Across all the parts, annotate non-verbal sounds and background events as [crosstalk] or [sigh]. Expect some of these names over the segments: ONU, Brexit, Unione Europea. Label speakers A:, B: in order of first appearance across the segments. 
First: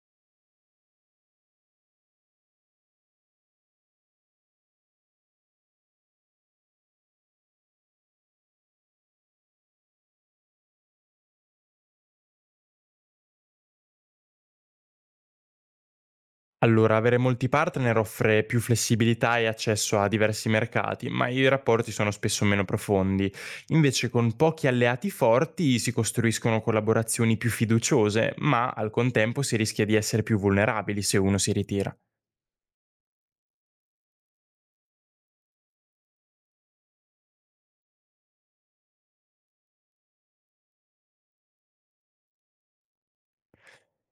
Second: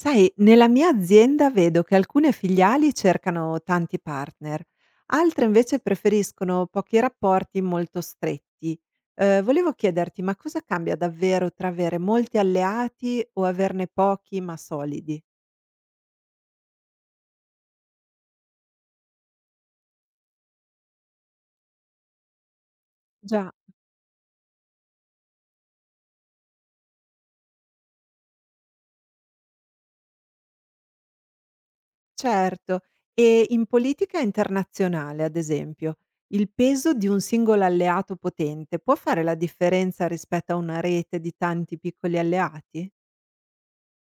A: Sai, nella mia azienda vedo che alcune filiali cercano tanti partner, altre invece preferiscono pochi rapporti molto stretti. Volevo chiederti, ma cosa cambia davvero tra avere molti alleati o averne pochi ma solidi?
B: Allora, avere molti partner offre più flessibilità e accesso a diversi mercati, ma i rapporti sono spesso meno profondi.
A: Già,
B: Invece con pochi alleati forti si costruiscono collaborazioni più fiduciose, ma al contempo si rischia di essere più vulnerabili se uno si ritira.
A: certo. E in politica internazionale, ad esempio, il peso di un singolo alleato potente può fare la differenza rispetto a una rete di tanti piccoli alleati?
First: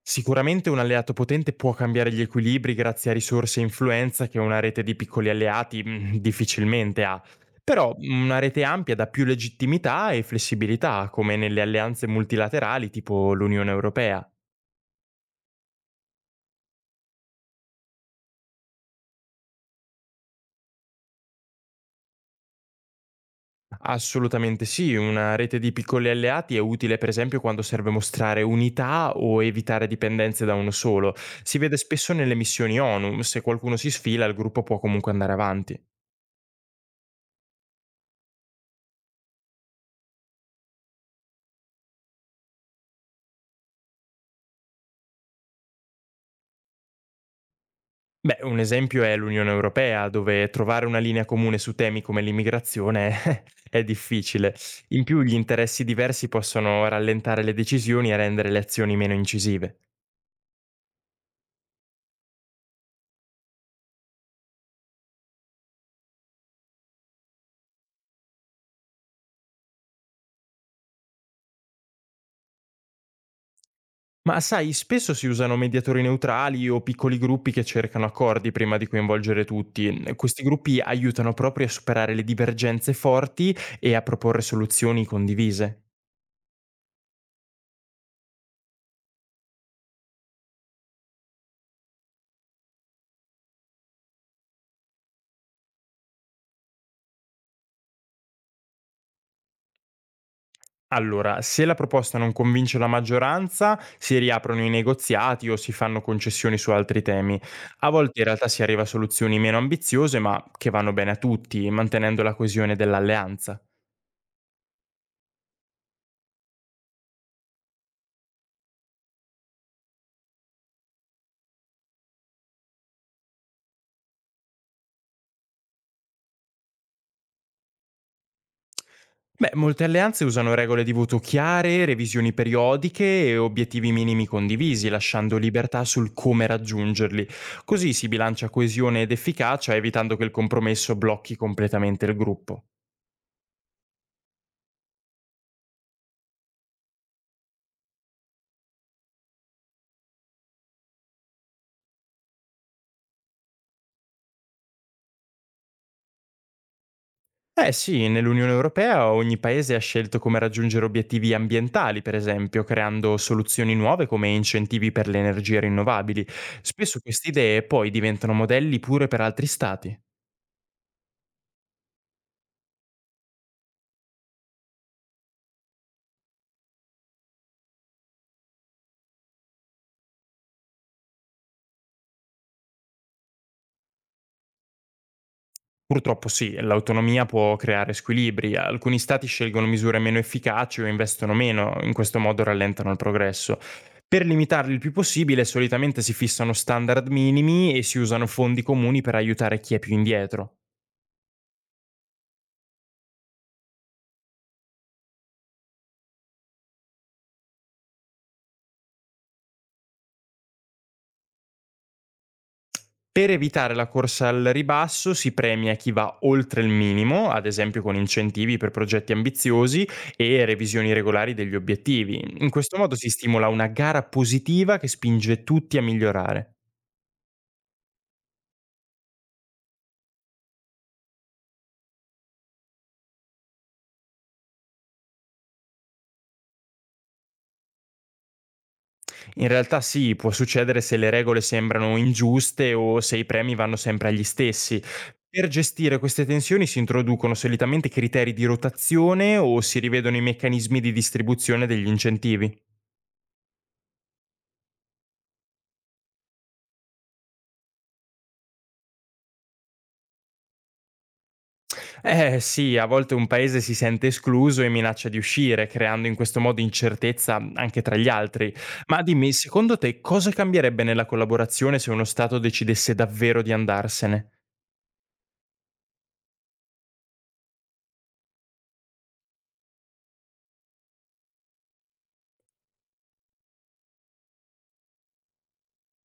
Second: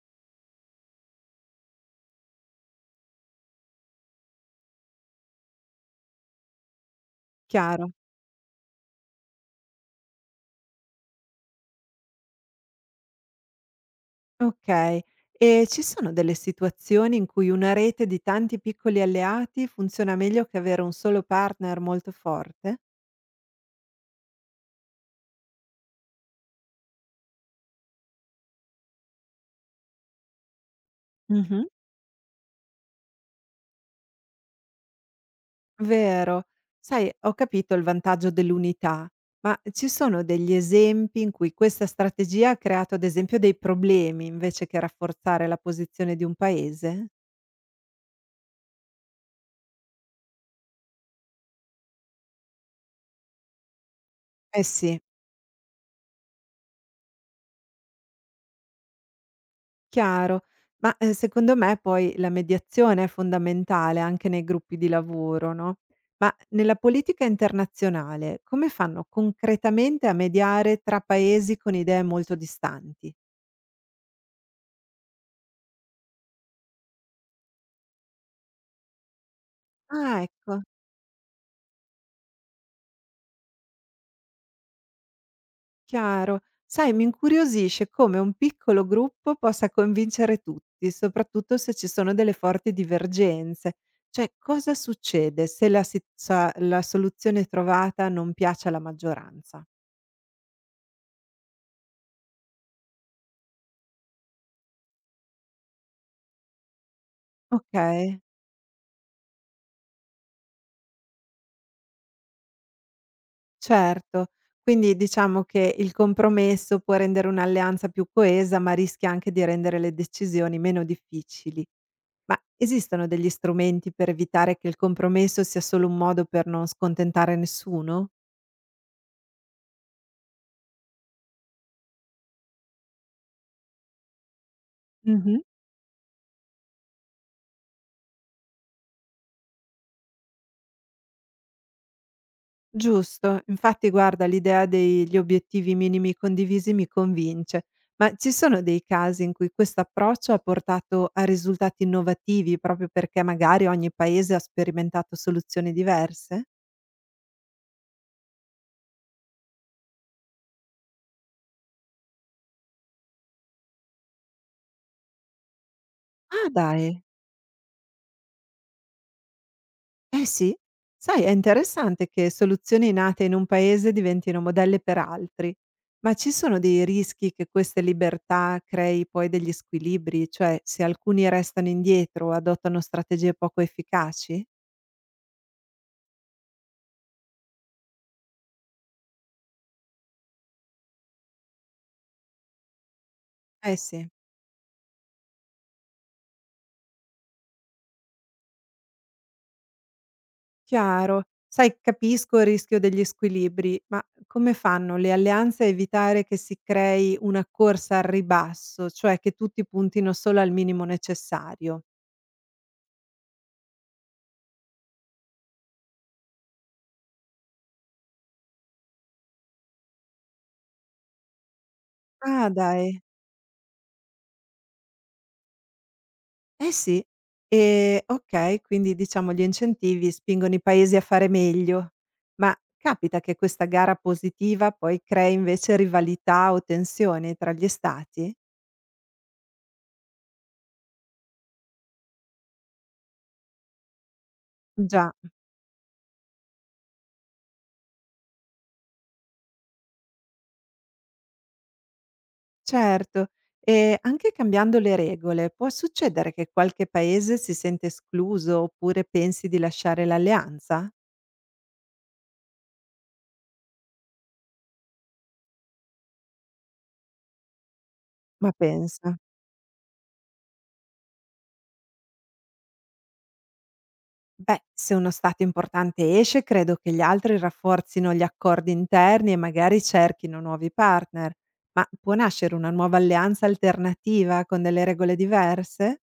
B: Sicuramente un alleato potente può cambiare gli equilibri grazie a risorse e influenza che una rete di piccoli alleati difficilmente ha.
A: Chiaro?
B: Però una rete ampia dà più legittimità e flessibilità, come nelle alleanze multilaterali tipo l'Unione Europea.
A: Okay. E ci sono delle situazioni in cui una rete di tanti piccoli alleati funziona meglio che avere un solo partner molto forte?
B: Assolutamente sì, una rete di piccoli alleati è utile per esempio quando serve mostrare unità o evitare dipendenze da uno solo. Si
A: Mh-mh.
B: vede spesso nelle missioni ONU, se qualcuno si sfila il gruppo può comunque andare avanti.
A: Vero. Sai, ho capito il vantaggio dell'unità, ma ci sono degli esempi in cui questa strategia ha creato ad esempio dei problemi invece che rafforzare la posizione di un paese?
B: Beh, un esempio è l'Unione Europea, dove trovare una linea comune su temi come l'immigrazione [laughs] è difficile.
A: Eh sì.
B: In più gli interessi diversi possono rallentare le decisioni e rendere le azioni meno incisive.
A: Chiaro. Ma, secondo me poi la mediazione è fondamentale anche nei gruppi di lavoro, no, ma nella politica internazionale come fanno concretamente a mediare tra paesi con idee molto distanti?
B: Ma sai, spesso si usano mediatori neutrali o piccoli gruppi che cercano accordi prima di coinvolgere tutti.
A: Ah,
B: Questi
A: ecco,
B: gruppi aiutano proprio a superare le divergenze forti e a proporre soluzioni condivise.
A: chiaro. Sai, mi incuriosisce come un piccolo gruppo possa convincere tutti, soprattutto se ci sono delle forti divergenze. Cioè, cosa succede se la si sa la soluzione trovata non piace alla maggioranza?
B: Allora, se la proposta non convince la maggioranza, si riaprono i negoziati o si fanno concessioni su altri temi. A volte
A: Okay.
B: in realtà si arriva a soluzioni meno ambiziose, ma che vanno bene a tutti, mantenendo la coesione dell'alleanza.
A: Certo, quindi diciamo che il compromesso può rendere un'alleanza più coesa, ma rischia anche di rendere le decisioni meno difficili. Ma esistono degli strumenti per evitare che il compromesso sia solo un modo per non scontentare nessuno?
B: Beh, molte alleanze usano regole di voto chiare, revisioni periodiche e obiettivi minimi condivisi,
A: Mhm.
B: lasciando libertà sul come raggiungerli. Così si bilancia coesione ed efficacia, evitando che il compromesso blocchi completamente il gruppo.
A: Giusto, infatti guarda, l'idea degli obiettivi minimi condivisi mi convince, ma ci sono dei casi in cui questo approccio ha portato a risultati innovativi proprio perché magari ogni paese ha sperimentato soluzioni diverse?
B: Eh sì, nell'Unione Europea ogni paese ha scelto come raggiungere obiettivi ambientali, per esempio, creando soluzioni nuove come incentivi per le energie rinnovabili.
A: Ah,
B: Spesso
A: dai.
B: queste idee poi diventano modelli pure per altri stati.
A: Eh sì, sai, è interessante che soluzioni nate in un paese diventino modelle per altri, ma ci sono dei rischi che queste libertà crei poi degli squilibri, cioè se alcuni restano indietro o adottano strategie poco efficaci?
B: Purtroppo sì, l'autonomia può creare squilibri. Alcuni stati scelgono misure meno efficaci o investono meno, in questo modo rallentano il progresso.
A: Eh sì,
B: Per limitarli il più possibile, solitamente si fissano standard minimi e si usano fondi comuni per aiutare chi è più indietro.
A: chiaro. Sai, capisco il rischio degli squilibri, ma come fanno le alleanze a evitare che si crei una corsa al ribasso, cioè che tutti puntino solo al minimo necessario?
B: Per evitare la corsa al ribasso si premia chi va oltre il minimo, ad esempio con incentivi per progetti ambiziosi e revisioni regolari degli obiettivi. In
A: Ah,
B: questo modo
A: dai.
B: si stimola una gara positiva che spinge tutti a migliorare.
A: Eh sì. Okay, quindi diciamo gli incentivi spingono i paesi a fare meglio. Ma capita che questa gara positiva poi crei invece rivalità o tensioni tra gli stati?
B: In realtà sì, può succedere se le regole sembrano ingiuste o se i premi vanno sempre agli stessi.
A: Già,
B: Per gestire queste tensioni si introducono solitamente criteri di rotazione o si rivedono i meccanismi di distribuzione degli incentivi.
A: certo. E anche cambiando le regole, può succedere che qualche paese si sente escluso oppure pensi di lasciare l'alleanza?
B: Eh sì, a volte un paese si sente escluso e minaccia di uscire, creando in questo modo incertezza anche tra gli
A: Ma
B: altri. Ma
A: pensa.
B: dimmi, secondo te cosa cambierebbe nella collaborazione se uno Stato decidesse davvero di andarsene?
A: Beh, se uno Stato importante esce, credo che gli altri rafforzino gli accordi interni e magari cerchino nuovi partner. Ma può nascere una nuova alleanza alternativa con delle regole diverse?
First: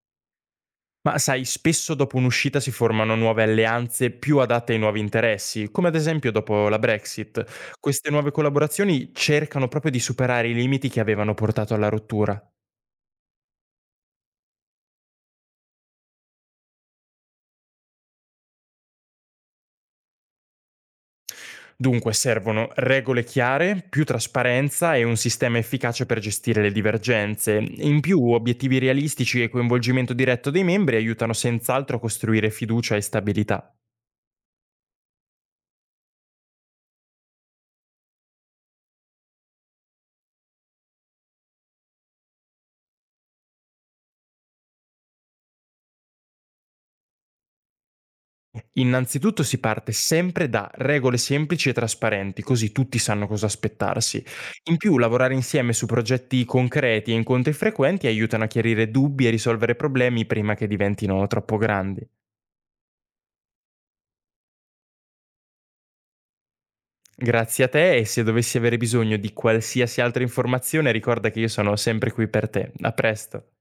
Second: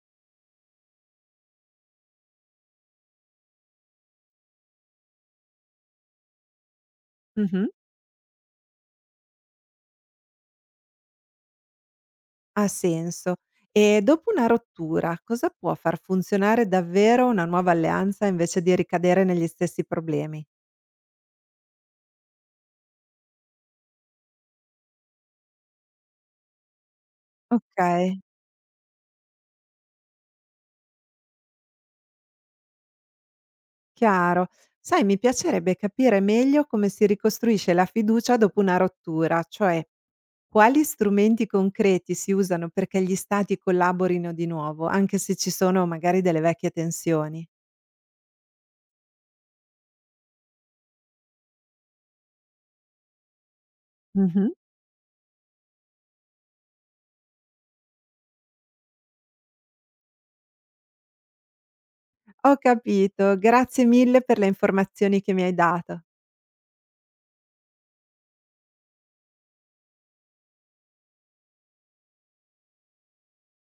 B: Ma sai, spesso dopo un'uscita si formano nuove alleanze più adatte ai nuovi interessi, come ad esempio dopo la Brexit.
A: Mhm.
B: Queste nuove collaborazioni cercano proprio di superare i limiti che avevano portato alla rottura.
A: Ha senso. E dopo una rottura, cosa può far funzionare davvero una nuova alleanza invece di ricadere negli stessi problemi?
B: Dunque servono regole chiare, più trasparenza e un sistema efficace per gestire le divergenze.
A: Ok,
B: In più, obiettivi realistici e coinvolgimento diretto dei membri aiutano senz'altro a costruire fiducia e stabilità.
A: chiaro. Sai, mi piacerebbe capire meglio come si ricostruisce la fiducia dopo una rottura, cioè quali strumenti concreti si usano perché gli stati collaborino di nuovo, anche se ci sono magari delle vecchie tensioni?
B: Innanzitutto si parte sempre da regole semplici e trasparenti, così tutti sanno cosa aspettarsi.
A: Mh-mh.
B: In più, lavorare insieme su progetti concreti e incontri frequenti aiutano a chiarire dubbi e risolvere problemi prima che diventino troppo grandi.
A: Ho capito, grazie mille per le informazioni che mi hai dato.
B: Grazie a te e se dovessi avere bisogno di qualsiasi altra informazione ricorda che io sono sempre qui per te. A presto.